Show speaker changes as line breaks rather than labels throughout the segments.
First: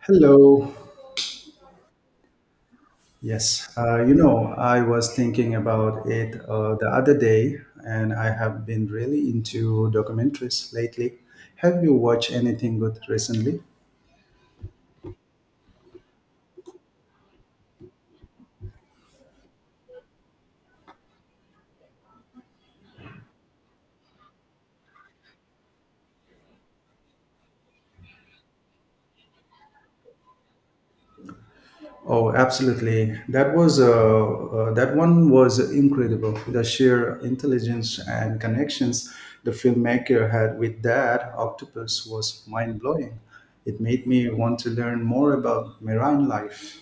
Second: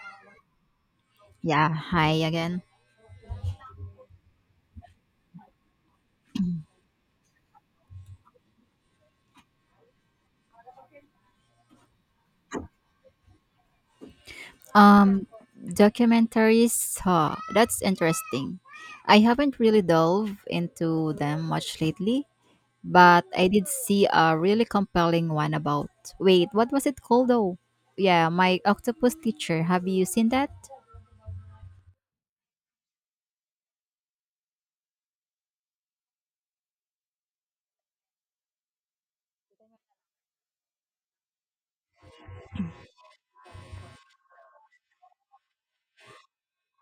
Hello.
Yeah, hi again.
Yes, I was thinking about it the other day, and I have been really into documentaries lately. Have you watched anything good recently?
Um, documentaries, huh, that's interesting. I haven't really delved into them much lately, but I did see a really compelling one about. Wait, what was it called though? Yeah, My Octopus Teacher. Have you seen that?
Oh, absolutely. That was that one was incredible. The sheer intelligence and connections the filmmaker had with that octopus was mind blowing. It made me want to learn more about marine life.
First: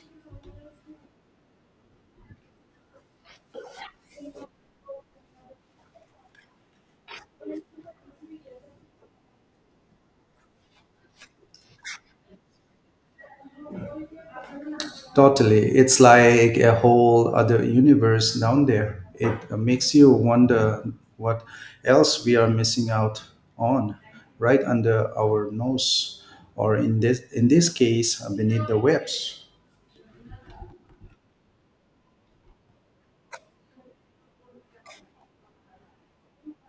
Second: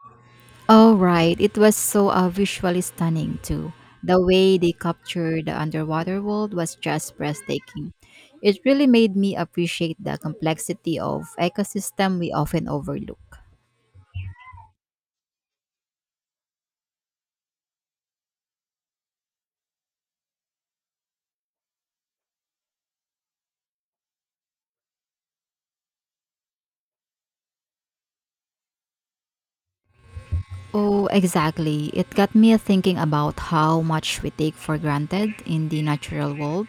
Oh, right. It was so visually stunning, too. The way they captured the underwater world was just breathtaking. It really made me appreciate the complexity of ecosystem we often overlook.
Totally. It's like a whole other universe down there. It makes you wonder what else we are missing out on right under our nose or in this case beneath the webs.
Oh, exactly. It got me thinking about how much we take for granted in the natural world,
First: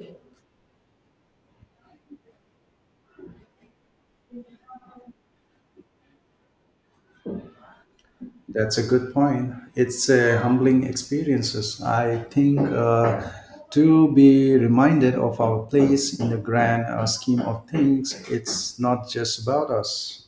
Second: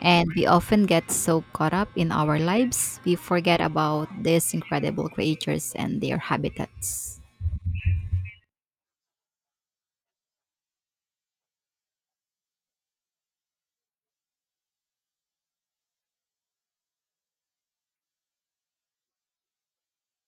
and we often get so caught up in our lives, we forget about these incredible creatures and their habitats.
That's a good point. It's a humbling experiences. I think to be reminded of our place in the grand scheme of things, it's not just about us.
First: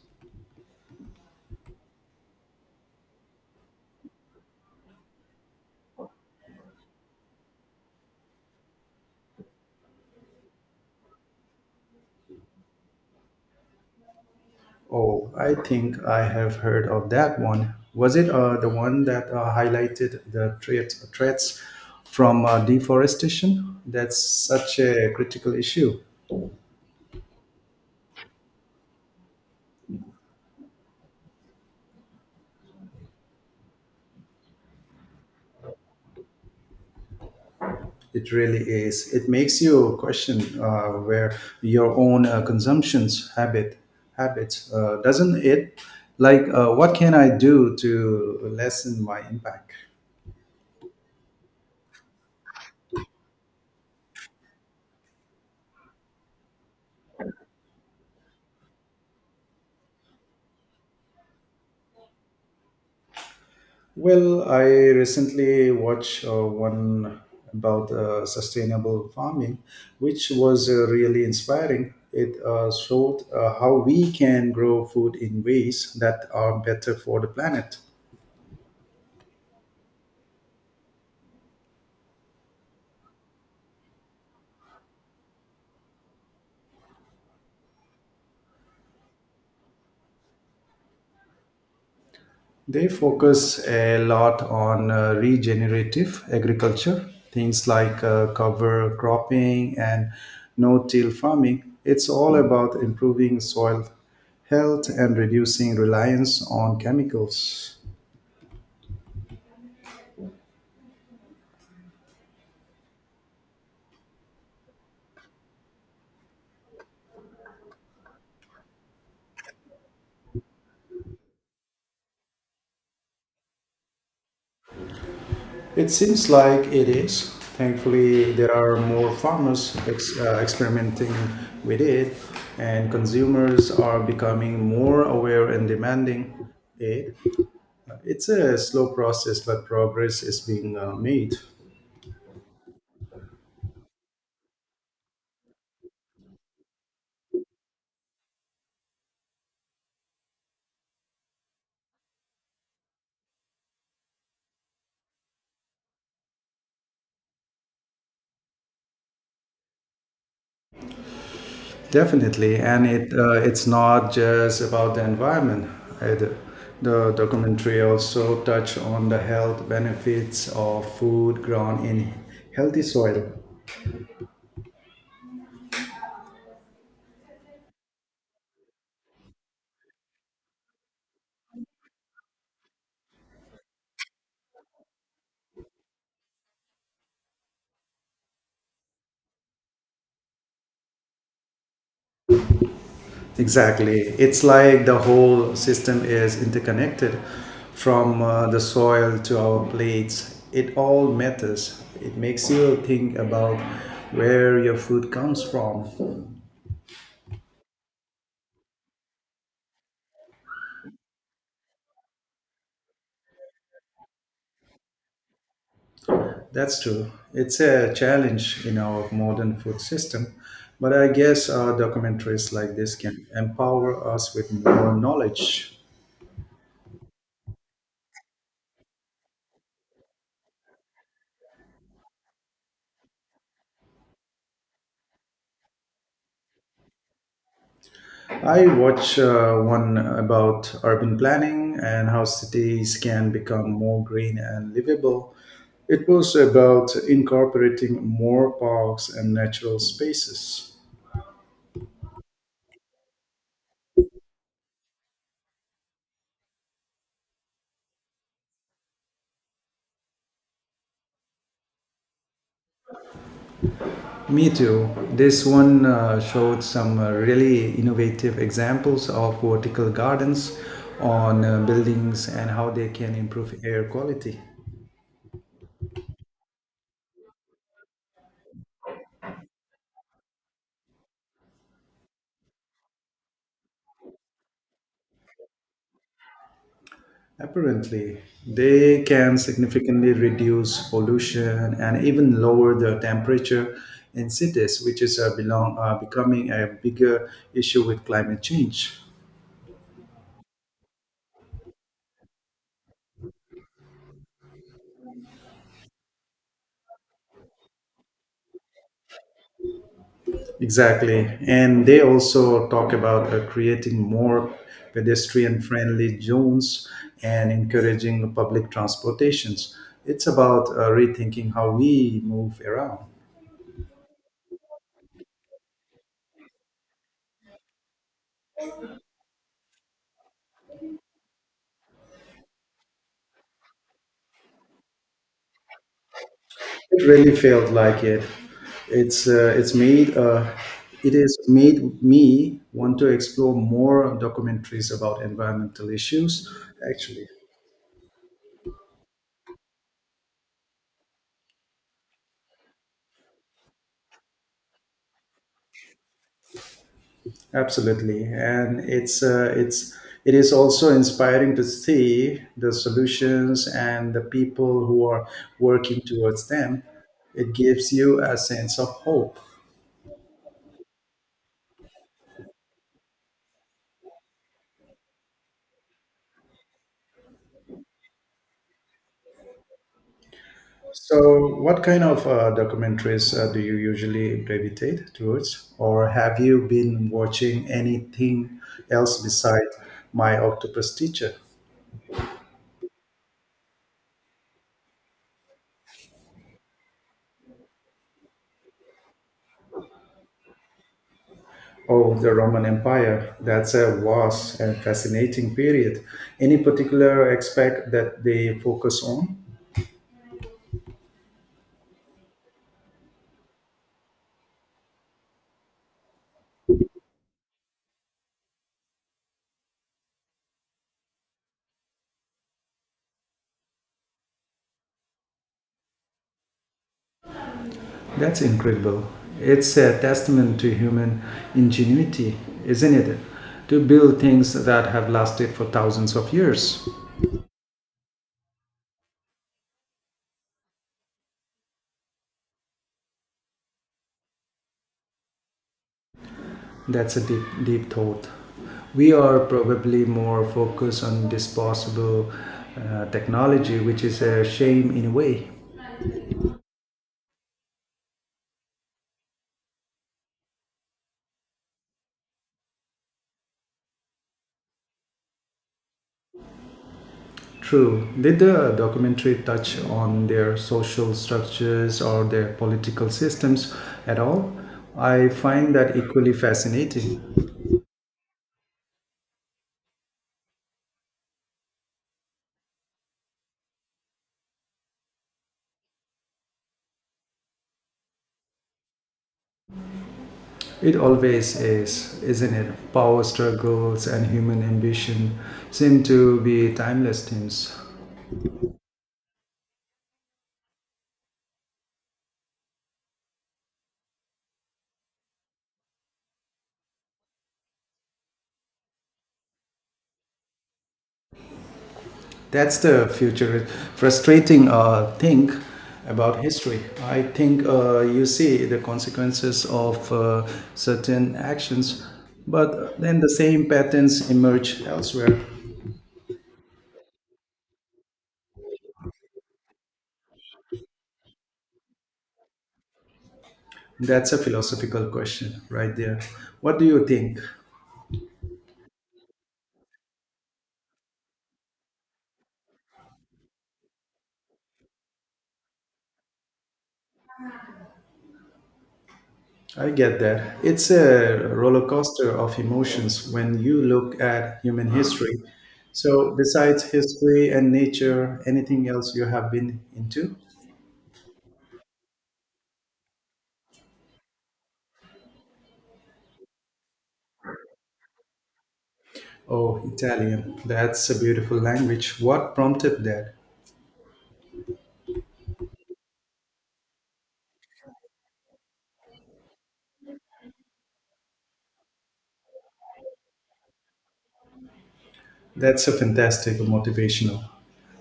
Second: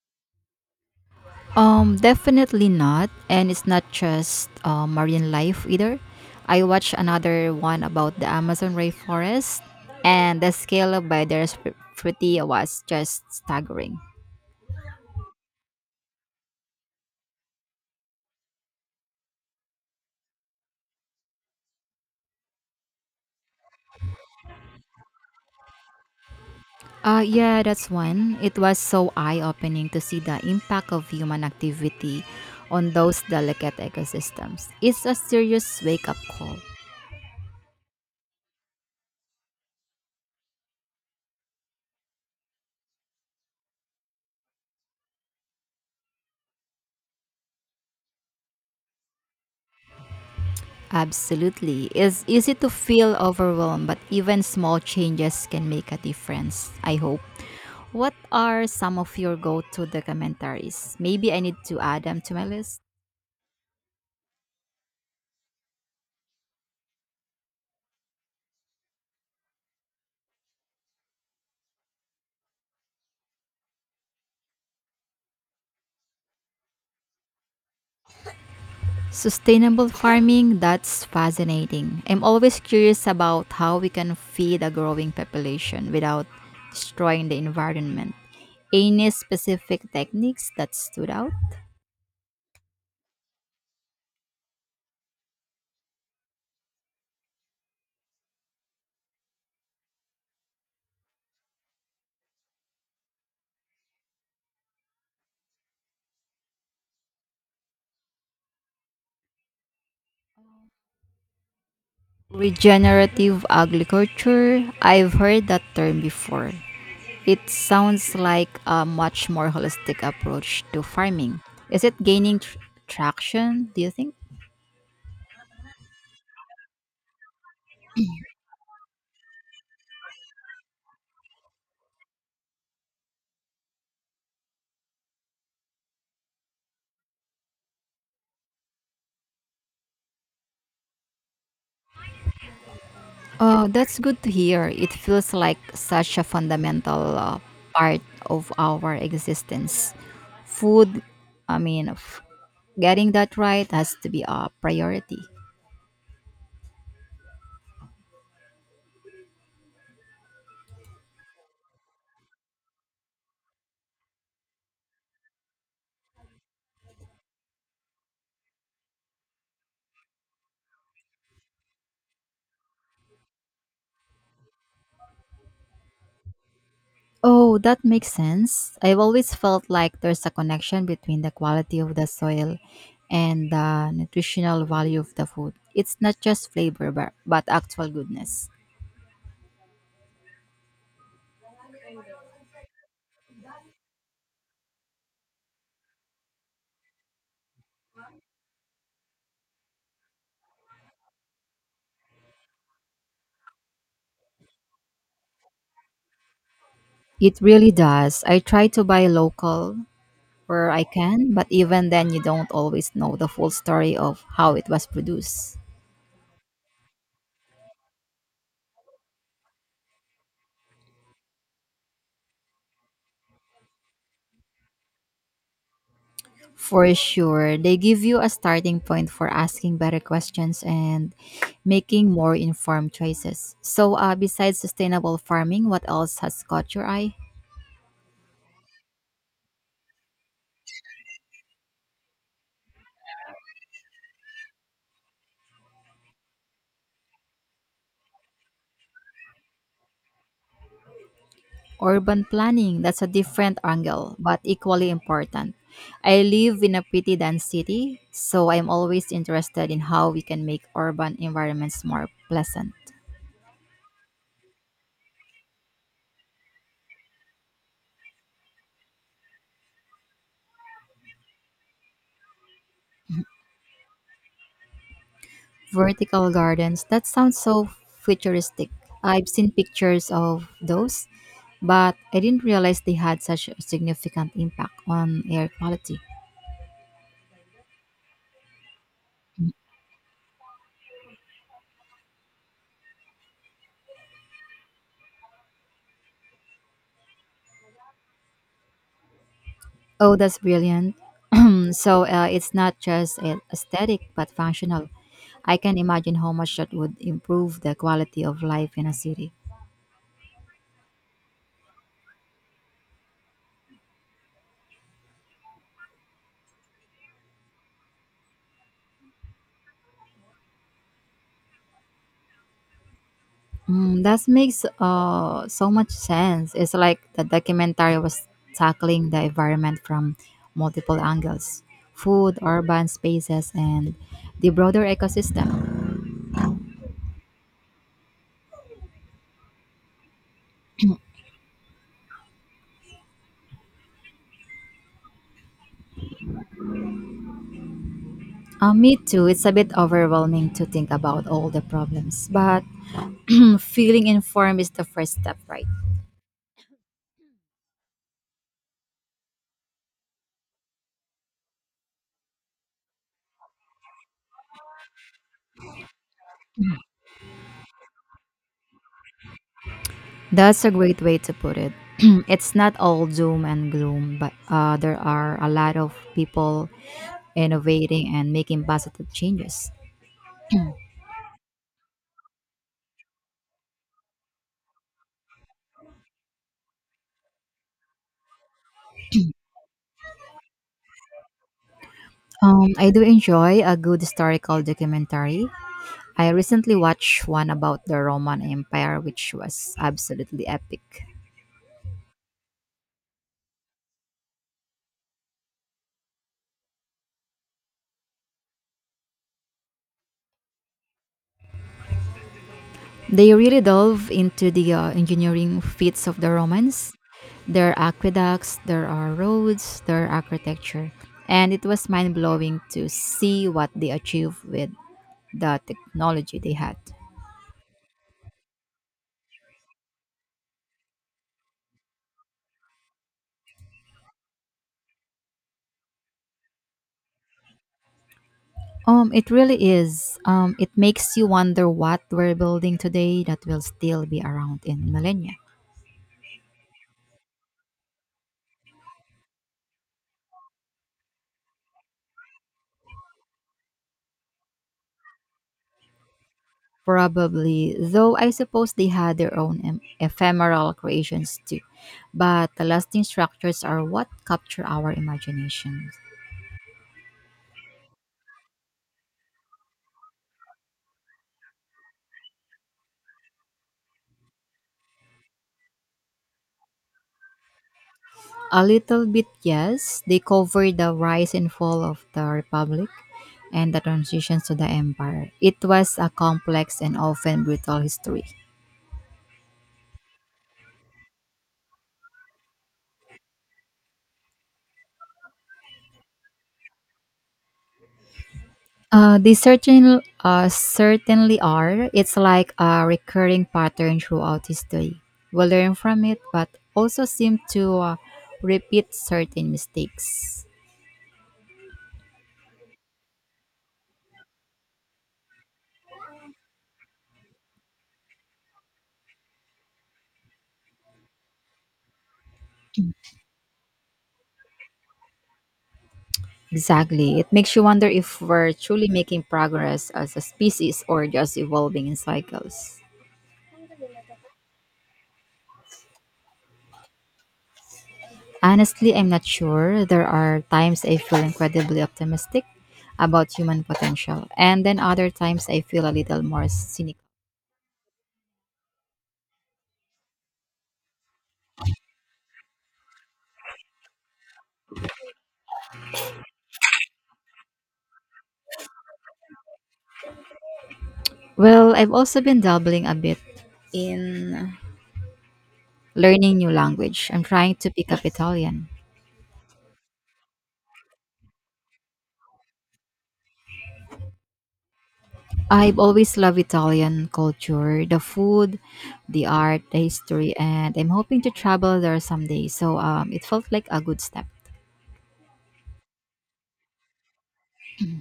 Definitely not. And it's not just marine life either. I watched another one about the Amazon rainforest, and the scale of biodiversity was just staggering.
Oh, I think I have heard of that one. Was it the one that highlighted the threats from deforestation? That's such a critical issue.
Yeah, that's one. It was so eye opening to see the impact of human activity on those delicate ecosystems. It's a serious wake up call.
It really is. It makes you question where your own consumption's habits, doesn't it? Like, what can I do to lessen my impact?
Absolutely. It's easy to feel overwhelmed, but even small changes can make a difference, I hope. What are some of your go to documentaries? Maybe I need to add them to my list.
Well, I recently watched one about sustainable farming, which was really inspiring. It showed how we can grow food in ways that are better for the planet.
Sustainable farming, that's fascinating. I'm always curious about how we can feed a growing population without destroying the environment. Any specific techniques that stood out?
They focus a lot on regenerative agriculture, things like cover cropping and no till farming. It's all about improving soil health and reducing reliance on chemicals.
Regenerative agriculture, I've heard that term before. It sounds like a much more holistic approach to farming. Is it gaining traction, do you think?
It seems like it is. Thankfully, there are more farmers experimenting with it, and consumers are becoming more aware and demanding it. It's a slow process, but progress is being made.
Oh, that's good to hear. It feels like such a fundamental part of our existence. Food, I mean, getting that right has to be a priority.
Definitely, and it's not just about the environment. Either. The documentary also touched on the health benefits of food grown in healthy soil.
Oh, that makes sense. I've always felt like there's a connection between the quality of the soil and the nutritional value of the food. It's not just flavor, but actual goodness.
Exactly. It's like the whole system is interconnected from the soil to our plates. It all matters. It makes you think about where your food comes from.
It really does. I try to buy local where I can, but even then, you don't always know the full story of how it was produced.
That's true. It's a challenge in our modern food system. But I guess documentaries like this can empower us with more knowledge.
For sure. They give you a starting point for asking better questions and making more informed choices. So, besides sustainable farming, what else has caught your eye?
I watch one about urban planning and how cities can become more green and livable. It was about incorporating more parks and natural spaces.
Urban planning. That's a different angle, but equally important. I live in a pretty dense city, so I'm always interested in how we can make urban environments more pleasant.
Me too. This one showed some really innovative examples of vertical gardens on buildings and how they can improve air quality.
Vertical gardens. That sounds so futuristic. I've seen pictures of those, but I didn't realize they had such a significant impact on air quality.
Apparently, they can significantly reduce pollution and even lower the temperature in cities, which is becoming a bigger issue with climate change.
Oh, that's brilliant. So it's not just aesthetic but functional. I can imagine how much that would improve the quality of life in a city.
Exactly. And they also talk about creating more pedestrian friendly zones and encouraging public transportations. It's about rethinking how we move around.
Mm, that makes so much sense. It's like the documentary was tackling the environment from multiple angles: food, urban spaces, and the broader ecosystem.
It really felt like it. It's uh, it's made uh, it has made me want to explore more documentaries about environmental issues. Actually,
Me too. It's a bit overwhelming to think about all the problems, but feeling informed is the first step, right?
absolutely, and it is also inspiring to see the solutions and the people who are working towards them. It gives you a sense of hope.
That's a great way to put it. It's not all doom and gloom, but there are a lot of people innovating and making positive changes.
So, what kind of documentaries do you usually gravitate towards, or have you been watching anything else besides My Octopus Teacher?
I do enjoy a good historical documentary. I recently watched one about the Roman Empire, which was absolutely epic.
Oh, the Roman Empire. That's a vast and fascinating period. Any particular aspect that they focus on?
They really delve into the engineering feats of the Romans, their aqueducts, their roads, their architecture, and it was mind blowing to see what they achieved with the technology they had.
That's incredible. It's a testament to human ingenuity, isn't it? To build things that have lasted for thousands of years.
It really is. It makes you wonder what we're building today that will still be around in millennia.
That's a deep thought. We are probably more focused on disposable technology, which is a shame in a way.
Probably, though I suppose they had their own ephemeral creations too. But the lasting structures are what capture our imaginations.
True. Did the documentary touch on their social structures or their political systems at all? I find that equally fascinating.
A little bit, yes. They cover the rise and fall of the Republic and the transitions to the Empire. It was a complex and often brutal history.
It always is, isn't it? Power struggles and human ambition seem to be timeless themes.
They certainly are. It's like a recurring pattern throughout history. We learn from it, but also seem to repeat certain mistakes.
That's the future frustrating thing about history. I think you see the consequences of certain actions, but then the same patterns emerge elsewhere.
Exactly. It makes you wonder if we're truly making progress as a species or just evolving in cycles.
That's a philosophical question right there. What do you think?
Honestly, I'm not sure. There are times I feel incredibly optimistic about human potential, and then other times I feel a little more cynical.
I get that. It's a roller coaster of emotions when you look at human history. So, besides history and nature, anything else you have been into?
Well, I've also been dabbling a bit in learning new language. I'm trying to pick up Italian.
Oh, Italian. That's a beautiful language. What prompted that?
I've always loved Italian culture, the food, the art, the history, and I'm hoping to travel there someday. So it felt like a good step.
That's a fantastic motivational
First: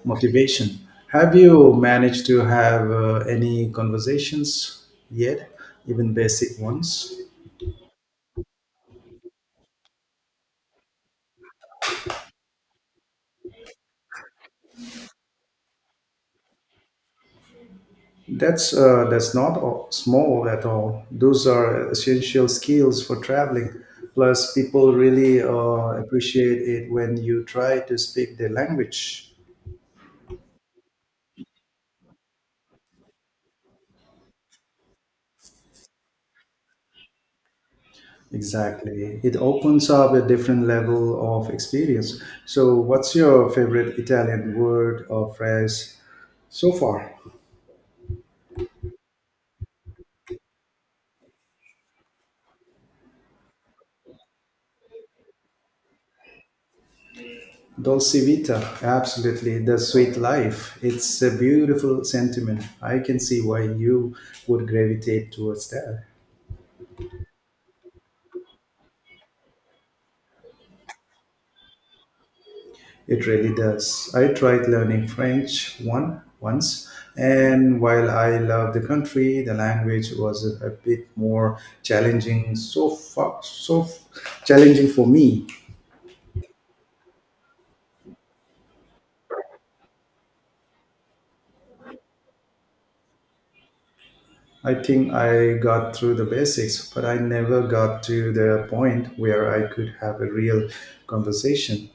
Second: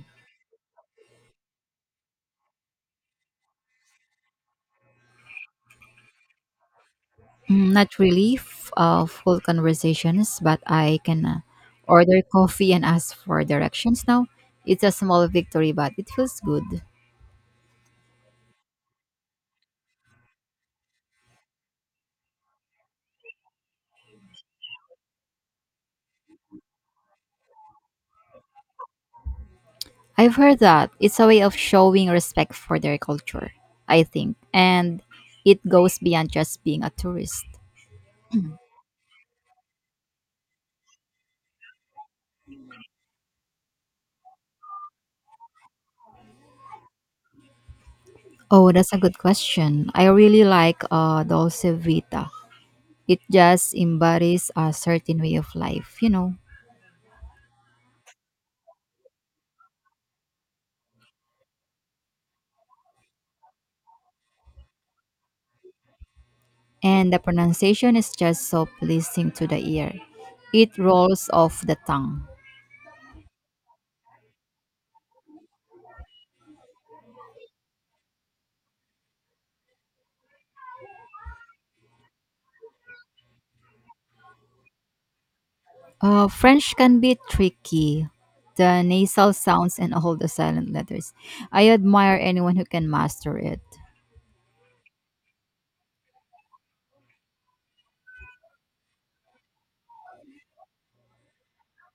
motivation. Have you managed to have any conversations yet, even basic ones?
Mm, not really full conversations, but I can order coffee and ask for directions now. It's a small victory, but it feels good.
That's not all- small at all. Those are essential skills for traveling. Plus, people really appreciate it when you try to speak their language.
I've heard that it's a way of showing respect for their culture, I think, and it goes beyond just being a tourist.
Exactly. It opens up a different level of experience. So, what's your favorite Italian word or phrase so far?
Oh, that's a good question. I really like Dolce Vita. It just embodies a certain way of life, you know,
Dolce vita, absolutely. The sweet life. It's a beautiful sentiment. I can see why you would gravitate towards that.
and the pronunciation is just so pleasing to the ear. It rolls off the tongue.
It really does. I tried learning French one once, and while I love the country, the language was a bit more challenging. So far, challenging for me.
French can be tricky. The nasal sounds and all the silent letters. I admire anyone who can master it.
I think I got through the basics, but I never got to the point where I could have a real conversation.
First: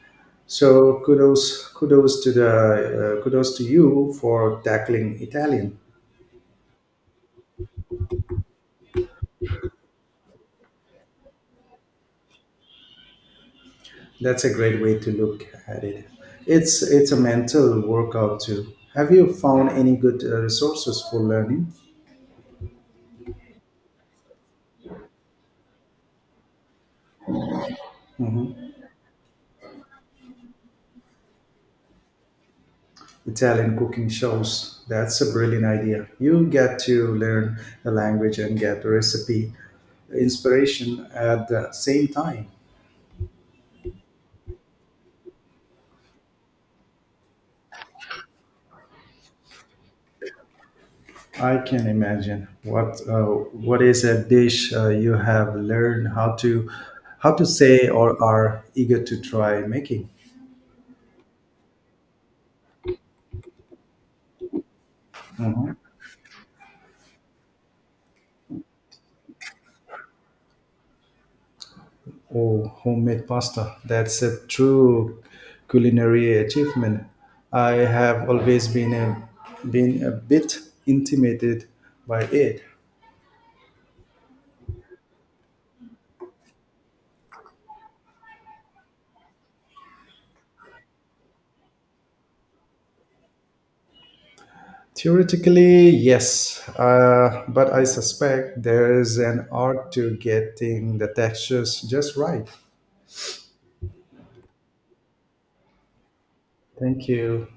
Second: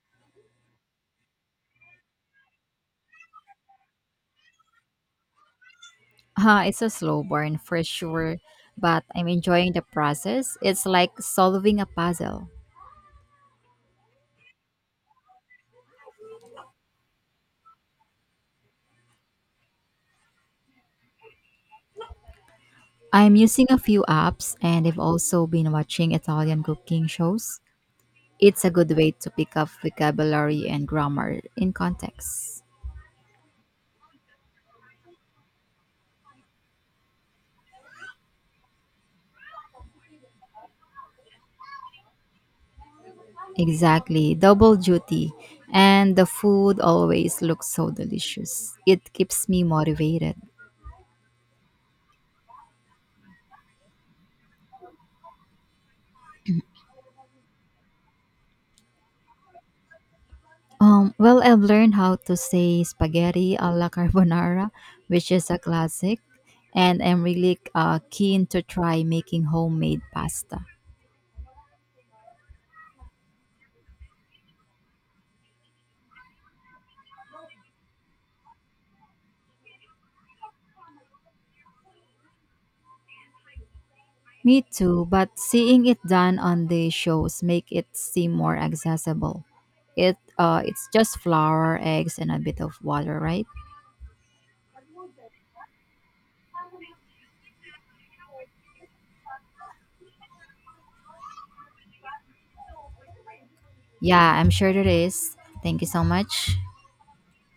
So kudos to you for tackling Italian.
It's a slow burn for sure, but I'm enjoying the process. It's like solving a puzzle.
That's a great way to look at it. It's a mental workout too. Have you found any good resources for learning?
I'm using a few apps and I've also been watching Italian cooking shows. It's a
Mhm.
good way to pick up vocabulary and grammar in context.
Italian cooking shows? That's a brilliant idea. You get to learn the language and get recipe inspiration at the same time.
Exactly, double duty. And the food always looks so delicious. It keeps me motivated.
I can imagine what is a dish you have learned how to say or are eager to try making.
Well, I've learned how to say spaghetti a la carbonara, which is a
Mhm.
classic, and I'm really keen to try making homemade pasta.
Oh, homemade pasta. That's a true culinary achievement. I have always been a bit intimidated by it.
Me too, but seeing it done on the shows make it seem more accessible. It's just flour, eggs, and a bit of water, right?
Theoretically, yes, but I suspect there's an art to getting the textures just right.
Yeah, I'm sure it is. Thank you so much.
Thank you.